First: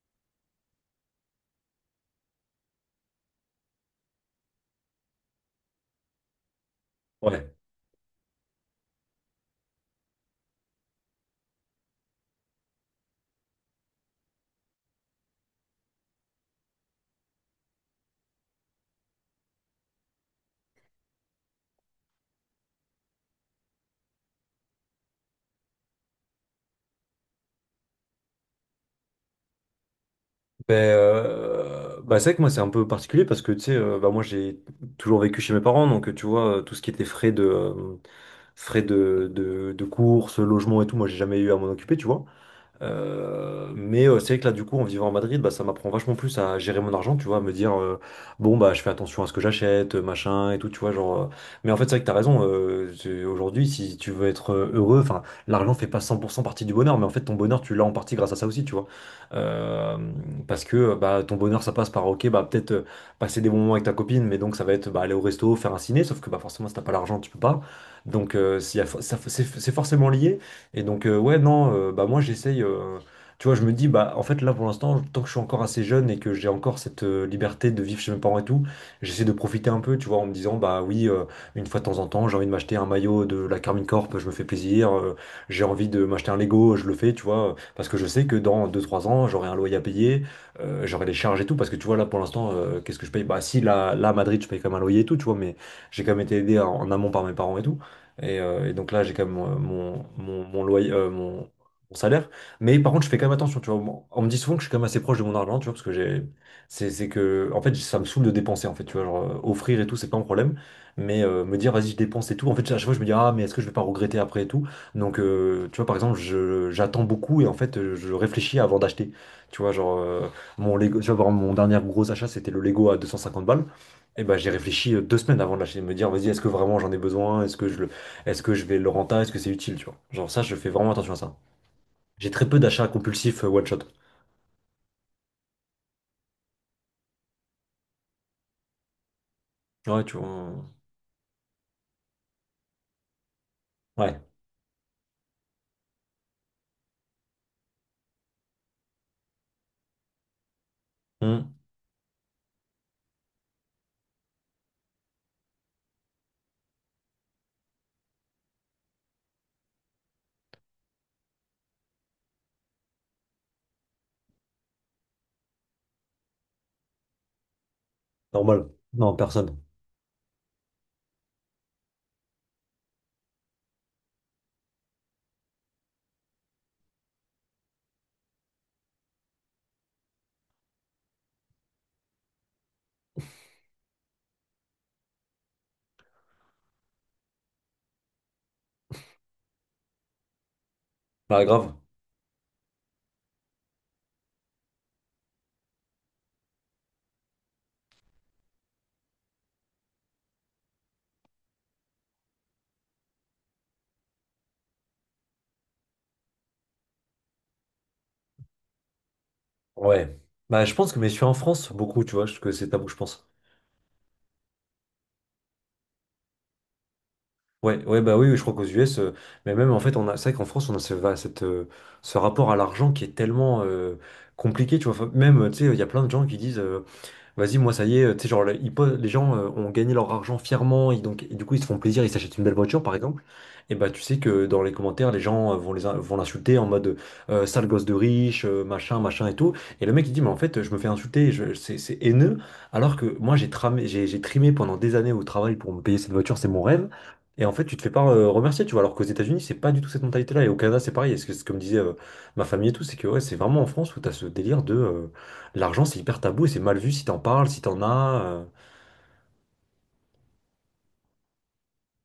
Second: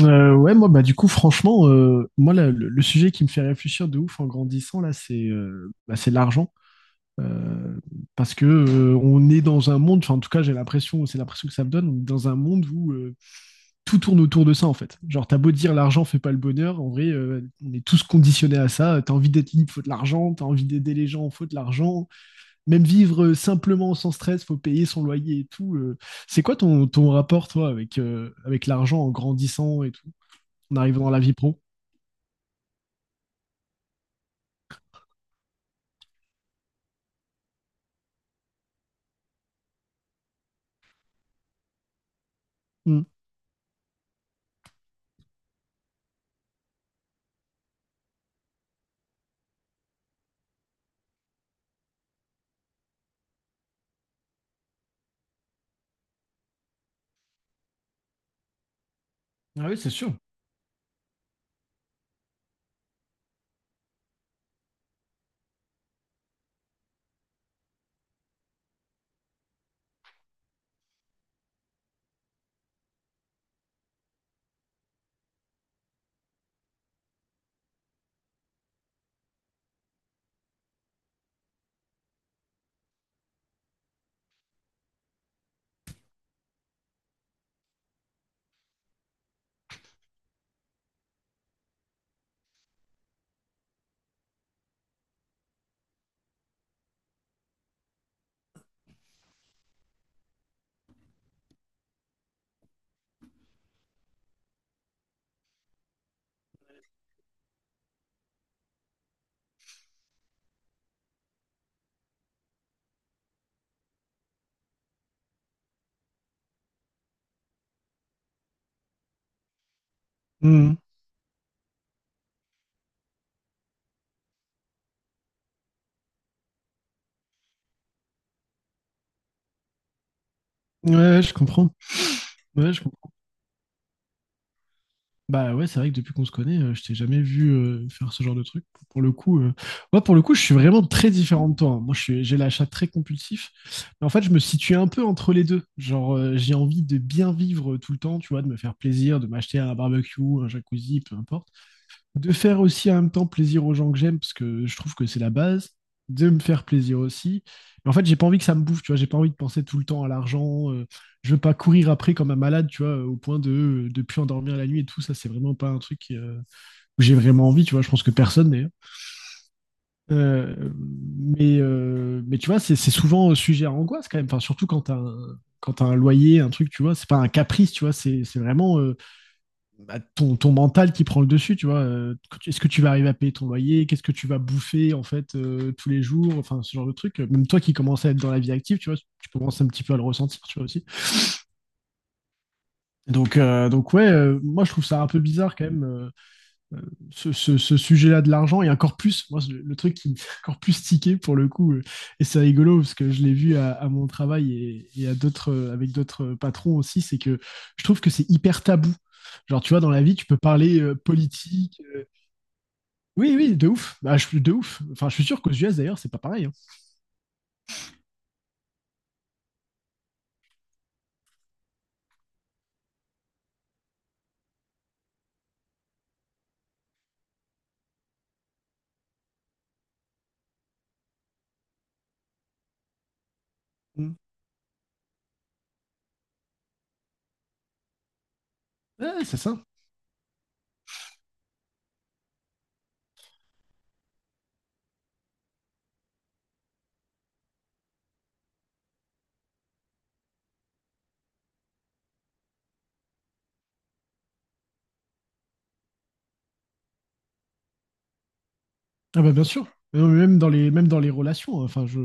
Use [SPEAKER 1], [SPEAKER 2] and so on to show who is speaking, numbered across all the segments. [SPEAKER 1] Ouais, moi, bah, du coup, franchement, moi, le sujet qui me fait réfléchir de ouf en grandissant, là, c'est l'argent.
[SPEAKER 2] Ouais.
[SPEAKER 1] Euh, parce que on est dans un monde, enfin, en tout cas, j'ai l'impression, c'est l'impression que ça me donne, on est dans un monde où tout tourne autour de ça, en fait. Genre, t'as beau dire l'argent fait pas le bonheur, en vrai, on est tous conditionnés à ça. T'as envie d'être libre, faut de l'argent. T'as envie d'aider les gens, faut de l'argent. Même vivre simplement sans stress, faut payer son loyer et tout. C'est quoi ton rapport, toi, avec, avec l'argent en grandissant et tout?
[SPEAKER 2] Ben,
[SPEAKER 1] En arrivant dans la vie pro.
[SPEAKER 2] bah, c'est vrai que moi c'est un peu particulier parce que tu sais, bah, moi j'ai toujours vécu chez mes parents, donc tu vois, tout ce qui était frais de courses, logement et tout, moi j'ai jamais eu à m'en occuper, tu vois.
[SPEAKER 1] Mm.
[SPEAKER 2] Mais c'est vrai que là, du coup, en vivant à Madrid, bah, ça m'apprend vachement plus à gérer mon argent, tu vois, à me dire, bon, bah, je fais attention à ce que j'achète, machin, et tout, tu vois, genre, mais en fait, c'est vrai que t'as raison, aujourd'hui, si tu veux être heureux, enfin, l'argent fait pas 100% partie du bonheur, mais en fait, ton bonheur, tu l'as en partie grâce à ça aussi, tu vois.
[SPEAKER 1] Ah oui, c'est
[SPEAKER 2] Euh,
[SPEAKER 1] sûr.
[SPEAKER 2] Parce que, bah, ton bonheur, ça passe par, ok, bah, peut-être passer des bons moments avec ta copine, mais donc, ça va être, bah, aller au resto, faire un ciné, sauf que, bah, forcément, si t'as pas l'argent, tu peux pas. Donc, s'il y a fo- ça- c'est forcément lié. Et donc, ouais, non, bah moi j'essaye. Tu vois, je me dis, bah en fait, là pour l'instant, tant que je suis encore assez jeune et que j'ai encore cette liberté de vivre chez mes parents et tout, j'essaie de profiter un peu, tu vois, en me disant, bah oui, une fois de temps en temps, j'ai envie de m'acheter un maillot de la Carmine Corp, je me fais plaisir. J'ai envie de m'acheter un Lego, je le fais, tu vois, parce que je sais que dans deux trois ans, j'aurai un loyer à payer, j'aurai des charges et tout, parce que tu vois, là pour l'instant, qu'est-ce que je paye? Bah si, là, à Madrid, je paye quand même un loyer et tout, tu vois, mais j'ai quand même été aidé en amont par mes parents et tout. Et donc là, j'ai quand même mon loyer, mon salaire. Mais par contre, je fais quand même attention, tu vois. On me dit souvent que je suis quand même assez proche de mon argent, tu vois, parce que j'ai, c'est que, en fait, ça me saoule de dépenser, en fait, tu vois, genre, offrir et tout, c'est pas un problème. Mais me dire, vas-y, je dépense et tout, en fait, à chaque fois, je me dis, ah, mais est-ce que je vais pas regretter après et tout? Donc, tu vois, par exemple, j'attends beaucoup et en fait, je réfléchis avant d'acheter. Tu vois, genre,
[SPEAKER 1] Mm.
[SPEAKER 2] mon Lego, tu vois, par exemple, mon dernier gros achat, c'était le Lego à 250 balles. Et ben, j'ai réfléchi 2 semaines avant de l'acheter, de me dire, vas-y, est-ce que vraiment j'en ai besoin? Est-ce que je vais le rentabiliser? Est-ce que c'est utile, tu vois? Genre ça, je fais vraiment
[SPEAKER 1] Ouais,
[SPEAKER 2] attention à
[SPEAKER 1] ouais, je
[SPEAKER 2] ça.
[SPEAKER 1] comprends.
[SPEAKER 2] J'ai très peu
[SPEAKER 1] Ouais, je
[SPEAKER 2] d'achats
[SPEAKER 1] comprends.
[SPEAKER 2] compulsifs one shot.
[SPEAKER 1] Bah ouais, c'est vrai que depuis qu'on se connaît, je t'ai jamais vu faire ce genre de truc. Pour le coup,
[SPEAKER 2] Ouais,
[SPEAKER 1] moi, pour
[SPEAKER 2] tu
[SPEAKER 1] le coup, je suis
[SPEAKER 2] vois.
[SPEAKER 1] vraiment très différent de toi, hein. Moi, j'ai l'achat très compulsif. Mais en
[SPEAKER 2] Ouais.
[SPEAKER 1] fait, je me situe un peu entre les deux. Genre, j'ai envie de bien vivre tout le temps, tu vois, de me faire plaisir, de m'acheter un barbecue, un jacuzzi, peu importe.
[SPEAKER 2] Hmm.
[SPEAKER 1] De faire aussi en même temps plaisir aux gens que j'aime, parce que je trouve que c'est la base, de me faire plaisir aussi. Mais en fait, j'ai pas envie que ça me bouffe, tu vois, j'ai pas envie de penser tout le temps à l'argent. Je veux pas courir après comme un malade, tu vois, au point de plus endormir la nuit et tout. Ça, c'est vraiment pas un truc où j'ai vraiment envie, tu vois. Je pense que personne
[SPEAKER 2] Normal.
[SPEAKER 1] d'ailleurs.
[SPEAKER 2] Non, personne.
[SPEAKER 1] Euh, mais tu vois, c'est souvent sujet à angoisse quand même. Enfin, surtout quand t'as un loyer, un truc, tu vois, c'est pas un caprice, tu vois, c'est vraiment. Bah, ton mental qui prend le dessus, tu vois. Est-ce que tu vas arriver à payer ton loyer? Qu'est-ce que tu vas bouffer, en fait, tous les jours? Enfin, ce genre de truc. Même toi qui commences à être dans la vie active, tu vois, tu commences un petit peu à le ressentir, tu vois, aussi.
[SPEAKER 2] Bah grave.
[SPEAKER 1] Donc, donc ouais, moi, je trouve ça un peu bizarre, quand même, ce sujet-là de l'argent. Et encore plus, moi, le truc qui me fait encore plus tiquer, pour le coup, et c'est rigolo, parce que je l'ai vu à mon travail et à d'autres, avec d'autres patrons aussi, c'est que je trouve que c'est hyper tabou. Genre, tu vois, dans la vie,
[SPEAKER 2] Ouais.
[SPEAKER 1] tu peux
[SPEAKER 2] Bah je
[SPEAKER 1] parler
[SPEAKER 2] pense que mais je suis en France
[SPEAKER 1] politique.
[SPEAKER 2] beaucoup, tu vois, que c'est tabou, je pense.
[SPEAKER 1] Oui, oui, de ouf. Bah, je suis de ouf. Enfin, je suis sûr qu'aux US d'ailleurs, c'est pas pareil, hein.
[SPEAKER 2] Ouais, ouais, bah oui, oui, je crois qu'aux US, mais même en fait, on a, c'est vrai qu'en France, on a ce rapport à l'argent qui est tellement compliqué, tu vois. Enfin, même, tu sais, il y a plein de gens qui disent. Vas-y, moi, ça y est, tu sais, genre, les gens ont gagné leur argent fièrement, et donc, et du coup, ils se font plaisir, ils s'achètent une belle voiture, par exemple. Et bah, tu
[SPEAKER 1] Mm.
[SPEAKER 2] sais que dans les commentaires, les gens vont vont l'insulter en mode sale gosse de riche, machin,
[SPEAKER 1] Ouais,
[SPEAKER 2] machin et
[SPEAKER 1] c'est
[SPEAKER 2] tout.
[SPEAKER 1] ça.
[SPEAKER 2] Et le mec, il dit, mais en fait, je me fais insulter, c'est haineux, alors que moi, j'ai tramé, j'ai trimé pendant des années au travail pour me payer cette voiture, c'est mon rêve. Et en fait, tu te fais pas remercier, tu vois, alors qu'aux États-Unis, c'est pas du tout cette mentalité-là. Et au Canada, c'est pareil. Et c'est ce que me disait ma famille et tout, c'est que ouais, c'est vraiment en France où t'as ce délire de. L'argent, c'est hyper tabou et c'est mal vu si t'en parles, si t'en as.
[SPEAKER 1] Ah bah bien sûr. Mais même dans les relations, hein. Enfin,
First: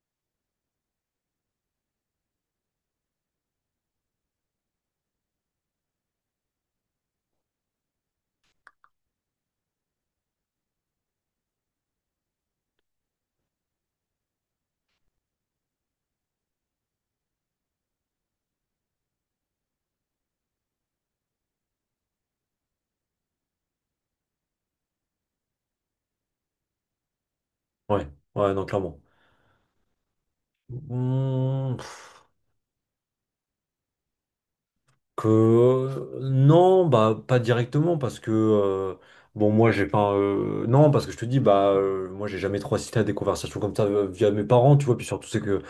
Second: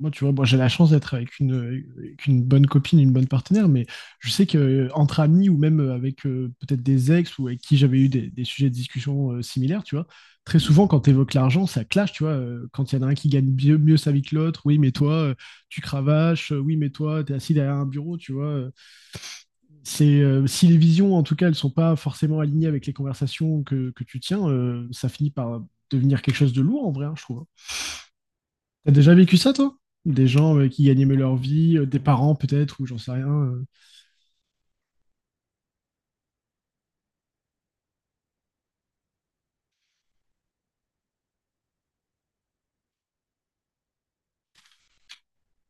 [SPEAKER 1] moi, tu vois, moi, j'ai la chance d'être avec une bonne copine, une bonne partenaire, mais je sais que entre amis ou même avec peut-être des ex ou avec qui j'avais eu des sujets de discussion similaires, tu vois, très souvent quand tu évoques l'argent, ça clash, tu vois. Quand il y en a un qui gagne mieux sa vie que l'autre, oui, mais toi, tu cravaches, oui, mais toi, t'es assis derrière un bureau, tu vois. C'est si les visions, en tout cas, elles sont pas forcément alignées avec les conversations que tu tiens, ça finit par devenir quelque chose de lourd en vrai, hein, je trouve.
[SPEAKER 2] Ouais, ouais, non,
[SPEAKER 1] T'as
[SPEAKER 2] clairement.
[SPEAKER 1] déjà vécu ça, toi? Des gens qui gagnaient mieux leur
[SPEAKER 2] Mmh,
[SPEAKER 1] vie, des
[SPEAKER 2] pff,
[SPEAKER 1] parents peut-être, ou j'en sais rien.
[SPEAKER 2] Que non, bah pas directement parce que bon moi j'ai pas non parce que je te dis bah moi j'ai jamais trop assisté à des conversations comme ça via mes parents tu vois puis surtout c'est que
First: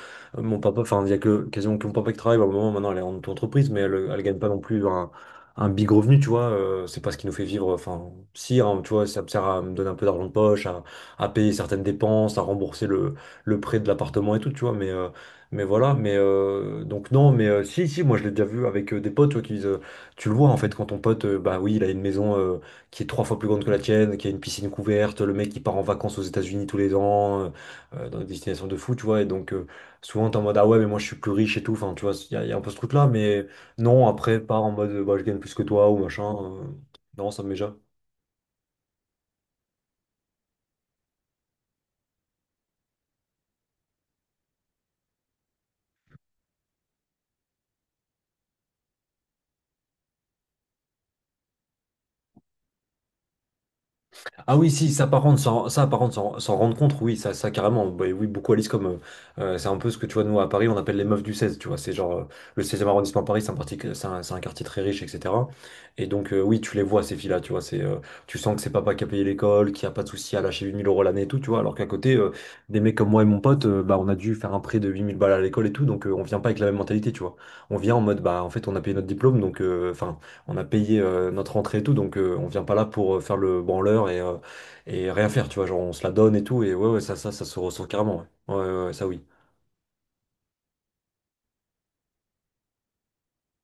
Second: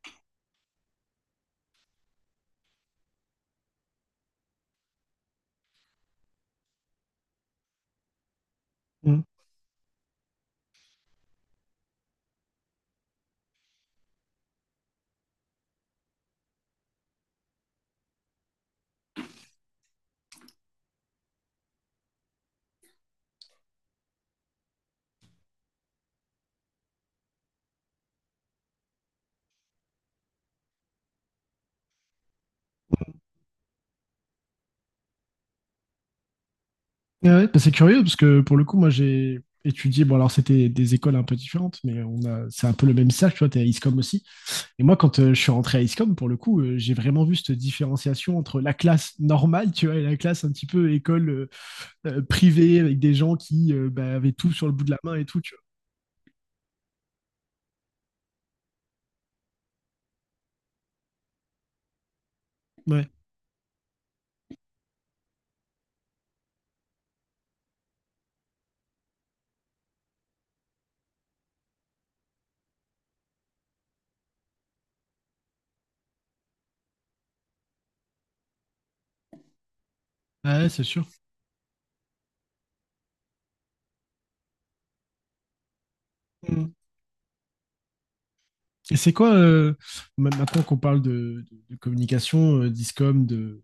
[SPEAKER 2] mon papa enfin il y a que quasiment que mon papa qui travaille bah, au moment maintenant elle est en auto-entreprise mais elle gagne pas non plus un big revenu tu vois. C'est pas ce qui nous fait vivre enfin si hein, tu vois ça
[SPEAKER 1] Mm.
[SPEAKER 2] me sert à me donner un peu d'argent de poche à payer certaines dépenses à rembourser le prêt de l'appartement et tout tu vois mais mais voilà, mais donc non, mais si, moi je l'ai déjà vu avec des potes, tu vois, qui disent, tu le vois en fait, quand ton pote, bah oui, il a une maison qui est 3 fois plus grande que la tienne, qui a une piscine couverte, le mec il part en vacances aux États-Unis tous les ans, dans des destinations de fou, tu vois, et donc souvent t'es en mode, ah ouais, mais moi je suis plus riche et tout, enfin, tu vois, il y a un peu ce truc-là, mais non, après, pas en mode, bah je gagne plus que toi ou machin,
[SPEAKER 1] Et
[SPEAKER 2] non, ça
[SPEAKER 1] ouais,
[SPEAKER 2] me met
[SPEAKER 1] bah, c'est
[SPEAKER 2] jamais.
[SPEAKER 1] curieux parce que pour le coup, moi j'ai étudié, bon alors c'était des écoles un peu différentes, mais on a, c'est un peu le même stage, tu vois, t'es à ISCOM aussi. Et moi, quand je suis rentré à ISCOM, pour le coup, j'ai vraiment vu cette différenciation entre la classe normale, tu vois, et la classe un petit peu école privée avec des gens qui bah, avaient tout
[SPEAKER 2] Ah
[SPEAKER 1] sur
[SPEAKER 2] oui,
[SPEAKER 1] le bout de
[SPEAKER 2] si,
[SPEAKER 1] la main et tout, tu
[SPEAKER 2] ça, par contre, s'en rendre compte, oui, ça carrément, bah, oui, beaucoup à l'IS comme, c'est un peu ce que tu vois, nous, à Paris, on appelle les meufs du 16, tu vois, c'est genre, le 16e
[SPEAKER 1] vois. Ouais,
[SPEAKER 2] arrondissement à Paris, c'est un, parti- c'est un quartier très riche, etc. Et donc, oui, tu les vois, ces filles-là, tu vois, c'est, tu sens que c'est papa qui a payé l'école, qui a pas de souci à lâcher 8000 € l'année et tout, tu vois, alors qu'à côté, des mecs comme moi et mon pote, bah, on a dû faire un prêt de 8000 balles à l'école et tout, donc, on vient pas avec la même mentalité, tu vois. On vient en mode, bah, en fait, on a payé notre diplôme, donc, enfin, on a
[SPEAKER 1] ouais, c'est
[SPEAKER 2] payé
[SPEAKER 1] sûr.
[SPEAKER 2] euh, notre entrée et tout, donc, on vient pas là pour faire le branleur et et rien faire, tu vois, genre on se la donne et tout,
[SPEAKER 1] Mm.
[SPEAKER 2] et ouais, ouais, ça se ressent carrément, ouais, ouais, ouais, ouais,
[SPEAKER 1] Et
[SPEAKER 2] ça
[SPEAKER 1] c'est
[SPEAKER 2] oui.
[SPEAKER 1] quoi, maintenant qu'on parle de communication, d'ISCOM, de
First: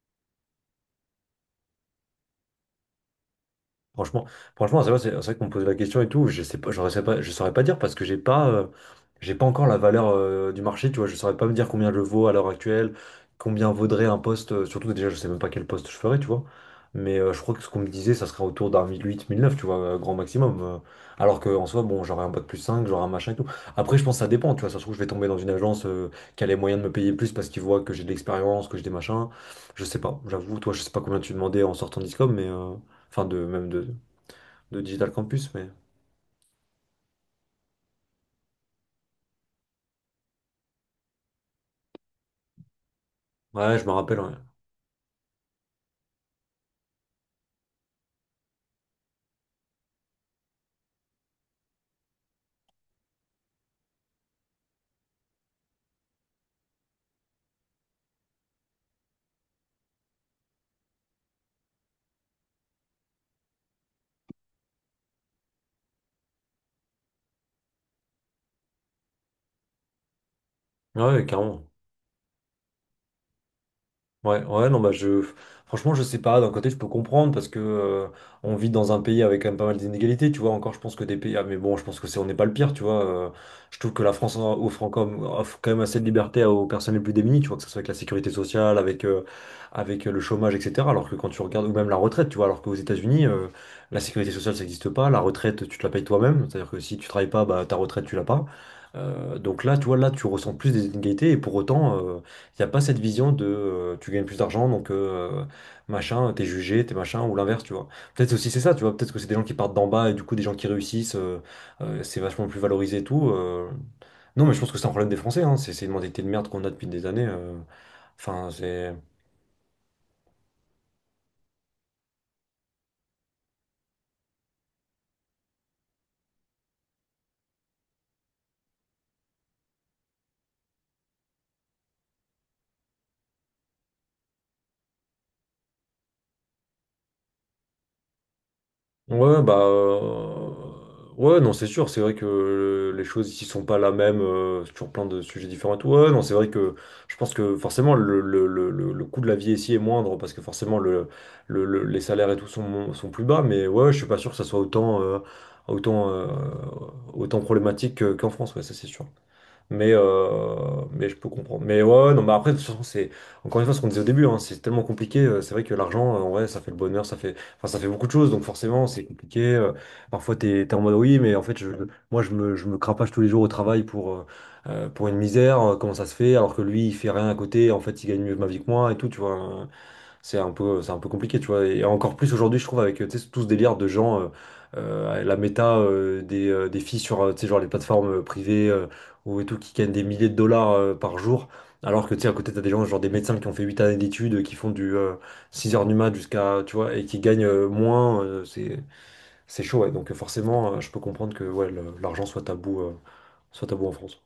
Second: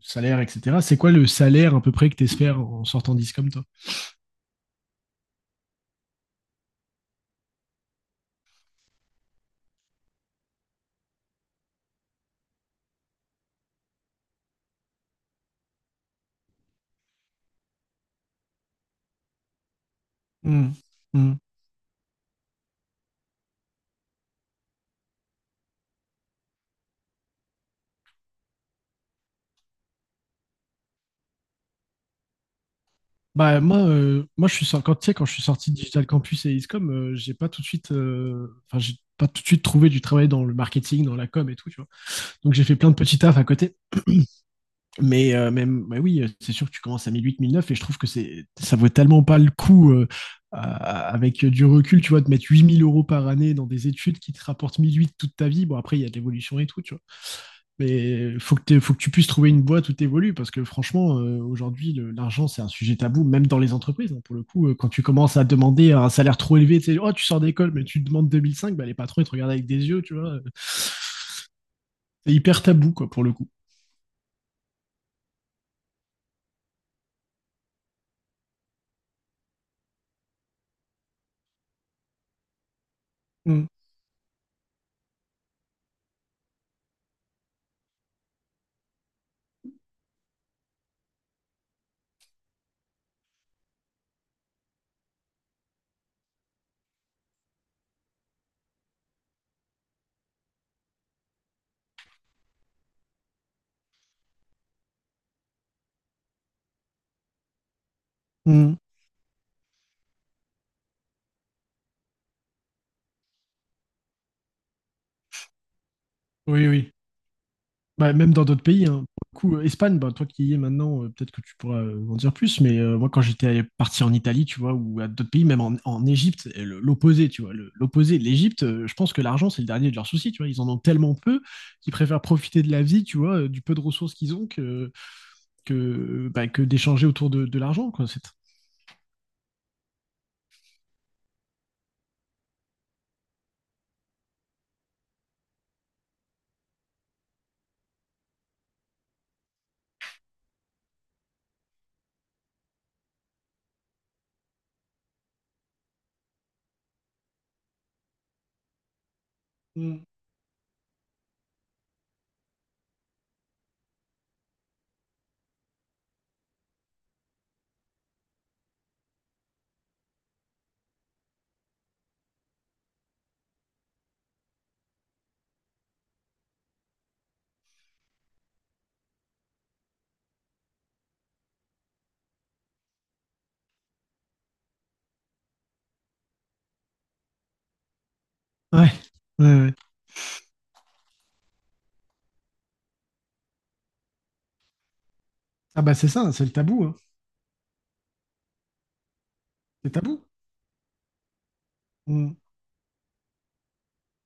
[SPEAKER 1] salaire, etc., c'est quoi le salaire à peu près que tu espères en sortant d'ISCOM, toi?
[SPEAKER 2] Franchement, franchement, c'est vrai, c'est vrai qu'on me pose la question et tout. Je sais pas, je saurais pas dire parce que j'ai pas encore la valeur du marché. Tu vois, je saurais pas me dire combien je vaux à l'heure actuelle, combien vaudrait un poste. Surtout déjà, je sais même pas quel poste je ferais, tu vois. Mais je crois que ce qu'on me disait, ça serait autour d'un mille huit, mille neuf, tu vois, grand maximum.
[SPEAKER 1] Mm.
[SPEAKER 2] euh, Alors
[SPEAKER 1] Mm.
[SPEAKER 2] que en soi, bon, j'aurais un bac+5, j'aurais un machin et tout. Après, je pense que ça dépend, tu vois. Ça se trouve, je vais tomber dans une agence qui a les moyens de me payer plus parce qu'ils voient que j'ai de l'expérience, que j'ai des machins. Je sais pas, j'avoue. Toi, je sais pas combien tu demandais en sortant d'ISCOM, mais. Enfin, de,
[SPEAKER 1] Bah,
[SPEAKER 2] même
[SPEAKER 1] moi,
[SPEAKER 2] de,
[SPEAKER 1] moi je
[SPEAKER 2] de
[SPEAKER 1] quand, tu
[SPEAKER 2] Digital
[SPEAKER 1] sais, quand je suis
[SPEAKER 2] Campus, mais.
[SPEAKER 1] sorti de Digital Campus et ISCOM, j'ai pas tout de suite, enfin, j'ai pas tout de suite trouvé du travail dans le marketing, dans la com et tout, tu vois. Donc j'ai fait plein de petits tafs à côté.
[SPEAKER 2] Ouais, je me rappelle, ouais.
[SPEAKER 1] Mais oui, c'est sûr que tu commences à 1008, 1009 et je trouve que ça vaut tellement pas le coup avec du recul, tu vois, de mettre 8 000 € par année dans des études qui te rapportent 1008 toute ta vie. Bon, après, il y a de l'évolution et tout, tu vois. Mais faut que tu puisses trouver une boîte où t'évolues parce que franchement, aujourd'hui, l'argent, c'est un sujet tabou, même dans les entreprises, hein. Pour le coup, quand tu commences à demander un salaire trop élevé, tu sais, oh, tu sors d'école, mais tu demandes 2005, bah, les patrons, ils te regardent avec des yeux, tu vois.
[SPEAKER 2] Ouais, ouais, carrément.
[SPEAKER 1] C'est hyper tabou, quoi, pour le coup.
[SPEAKER 2] Ouais, ouais, non, bah je. Franchement, je sais pas. D'un côté, je peux comprendre parce que on vit dans un pays avec quand même pas mal d'inégalités, tu vois. Encore, je pense que des pays. Ah, mais bon, je pense que c'est on n'est pas le pire, tu vois.
[SPEAKER 1] Mm.
[SPEAKER 2] Je trouve que la France offre quand même assez de liberté aux personnes les plus démunies, tu vois, que ce soit avec la sécurité sociale, avec, avec le chômage, etc. Alors que quand tu regardes, ou même la retraite, tu vois, alors qu'aux États-Unis, la sécurité sociale, ça n'existe pas. La retraite, tu te la payes toi-même. C'est-à-dire que si tu travailles pas, bah ta retraite, tu l'as pas. Donc là, tu vois, là, tu ressens plus des inégalités et pour autant. Il n'y a pas cette vision de tu gagnes plus d'argent, donc machin, t'es jugé, t'es machin, ou l'inverse, tu vois. Peut-être aussi c'est ça,
[SPEAKER 1] Mm.
[SPEAKER 2] tu vois, peut-être que c'est des gens qui partent d'en bas et du coup des gens qui réussissent, c'est vachement plus valorisé et tout. Non, mais je pense que c'est un problème des Français, hein. C'est une mentalité de merde qu'on
[SPEAKER 1] Oui,
[SPEAKER 2] a depuis
[SPEAKER 1] oui.
[SPEAKER 2] des années.
[SPEAKER 1] Bah, même dans
[SPEAKER 2] Enfin,
[SPEAKER 1] d'autres pays,
[SPEAKER 2] c'est.
[SPEAKER 1] hein. Pour le coup, Espagne, bah, toi qui y es maintenant, peut-être que tu pourras en dire plus, mais moi quand j'étais parti en Italie, tu vois, ou à d'autres pays, même en Égypte, et l'opposé, tu vois, l'opposé, l'Égypte, je pense que l'argent, c'est le dernier de leurs soucis, tu vois, ils en ont tellement peu qu'ils préfèrent profiter de la vie, tu vois, du peu de ressources qu'ils ont que d'échanger autour de l'argent, quoi. C'est.
[SPEAKER 2] Ouais, bah. Ouais, non, c'est sûr. C'est vrai que les choses ici sont pas la même sur plein de sujets différents et tout. Ouais, non, c'est vrai que je pense que forcément le coût de la vie ici est moindre parce que forcément les salaires et tout sont plus bas. Mais ouais, je suis pas sûr que ça soit autant, euh, autant problématique qu'en France. Ouais, ça, c'est sûr. Mais,
[SPEAKER 1] Mm.
[SPEAKER 2] euh, mais je peux comprendre. Mais ouais, ouais, non, mais après, de toute façon, c'est encore une fois ce qu'on disait au début, hein, c'est tellement compliqué. C'est vrai que l'argent, en vrai, ça fait le bonheur, ça fait, enfin, ça fait beaucoup de choses, donc forcément, c'est compliqué. Parfois, t'es en mode oui, mais en fait, je me crapache tous les jours au travail pour une misère. Comment ça se fait? Alors que lui, il fait rien à côté, en fait, il gagne mieux ma vie que moi et tout, tu vois. Hein. C'est un peu compliqué, tu vois. Et encore plus aujourd'hui, je trouve, avec tu sais, tout ce délire de gens, la méta des filles sur tu sais, genre les plateformes privées
[SPEAKER 1] Ouais,
[SPEAKER 2] ou et
[SPEAKER 1] ouais,
[SPEAKER 2] tout, qui
[SPEAKER 1] ouais.
[SPEAKER 2] gagnent des milliers de dollars par jour. Alors que tu sais, à côté, t'as des gens, genre des médecins qui ont fait 8 années d'études, qui font du 6
[SPEAKER 1] Ah
[SPEAKER 2] heures du
[SPEAKER 1] bah c'est
[SPEAKER 2] mat
[SPEAKER 1] ça, c'est le
[SPEAKER 2] jusqu'à, tu
[SPEAKER 1] tabou,
[SPEAKER 2] vois,
[SPEAKER 1] hein.
[SPEAKER 2] et qui gagnent moins. C'est chaud, ouais.
[SPEAKER 1] C'est
[SPEAKER 2] Donc
[SPEAKER 1] tabou.
[SPEAKER 2] forcément, je peux comprendre que ouais, l'argent
[SPEAKER 1] Mmh.
[SPEAKER 2] soit tabou en France.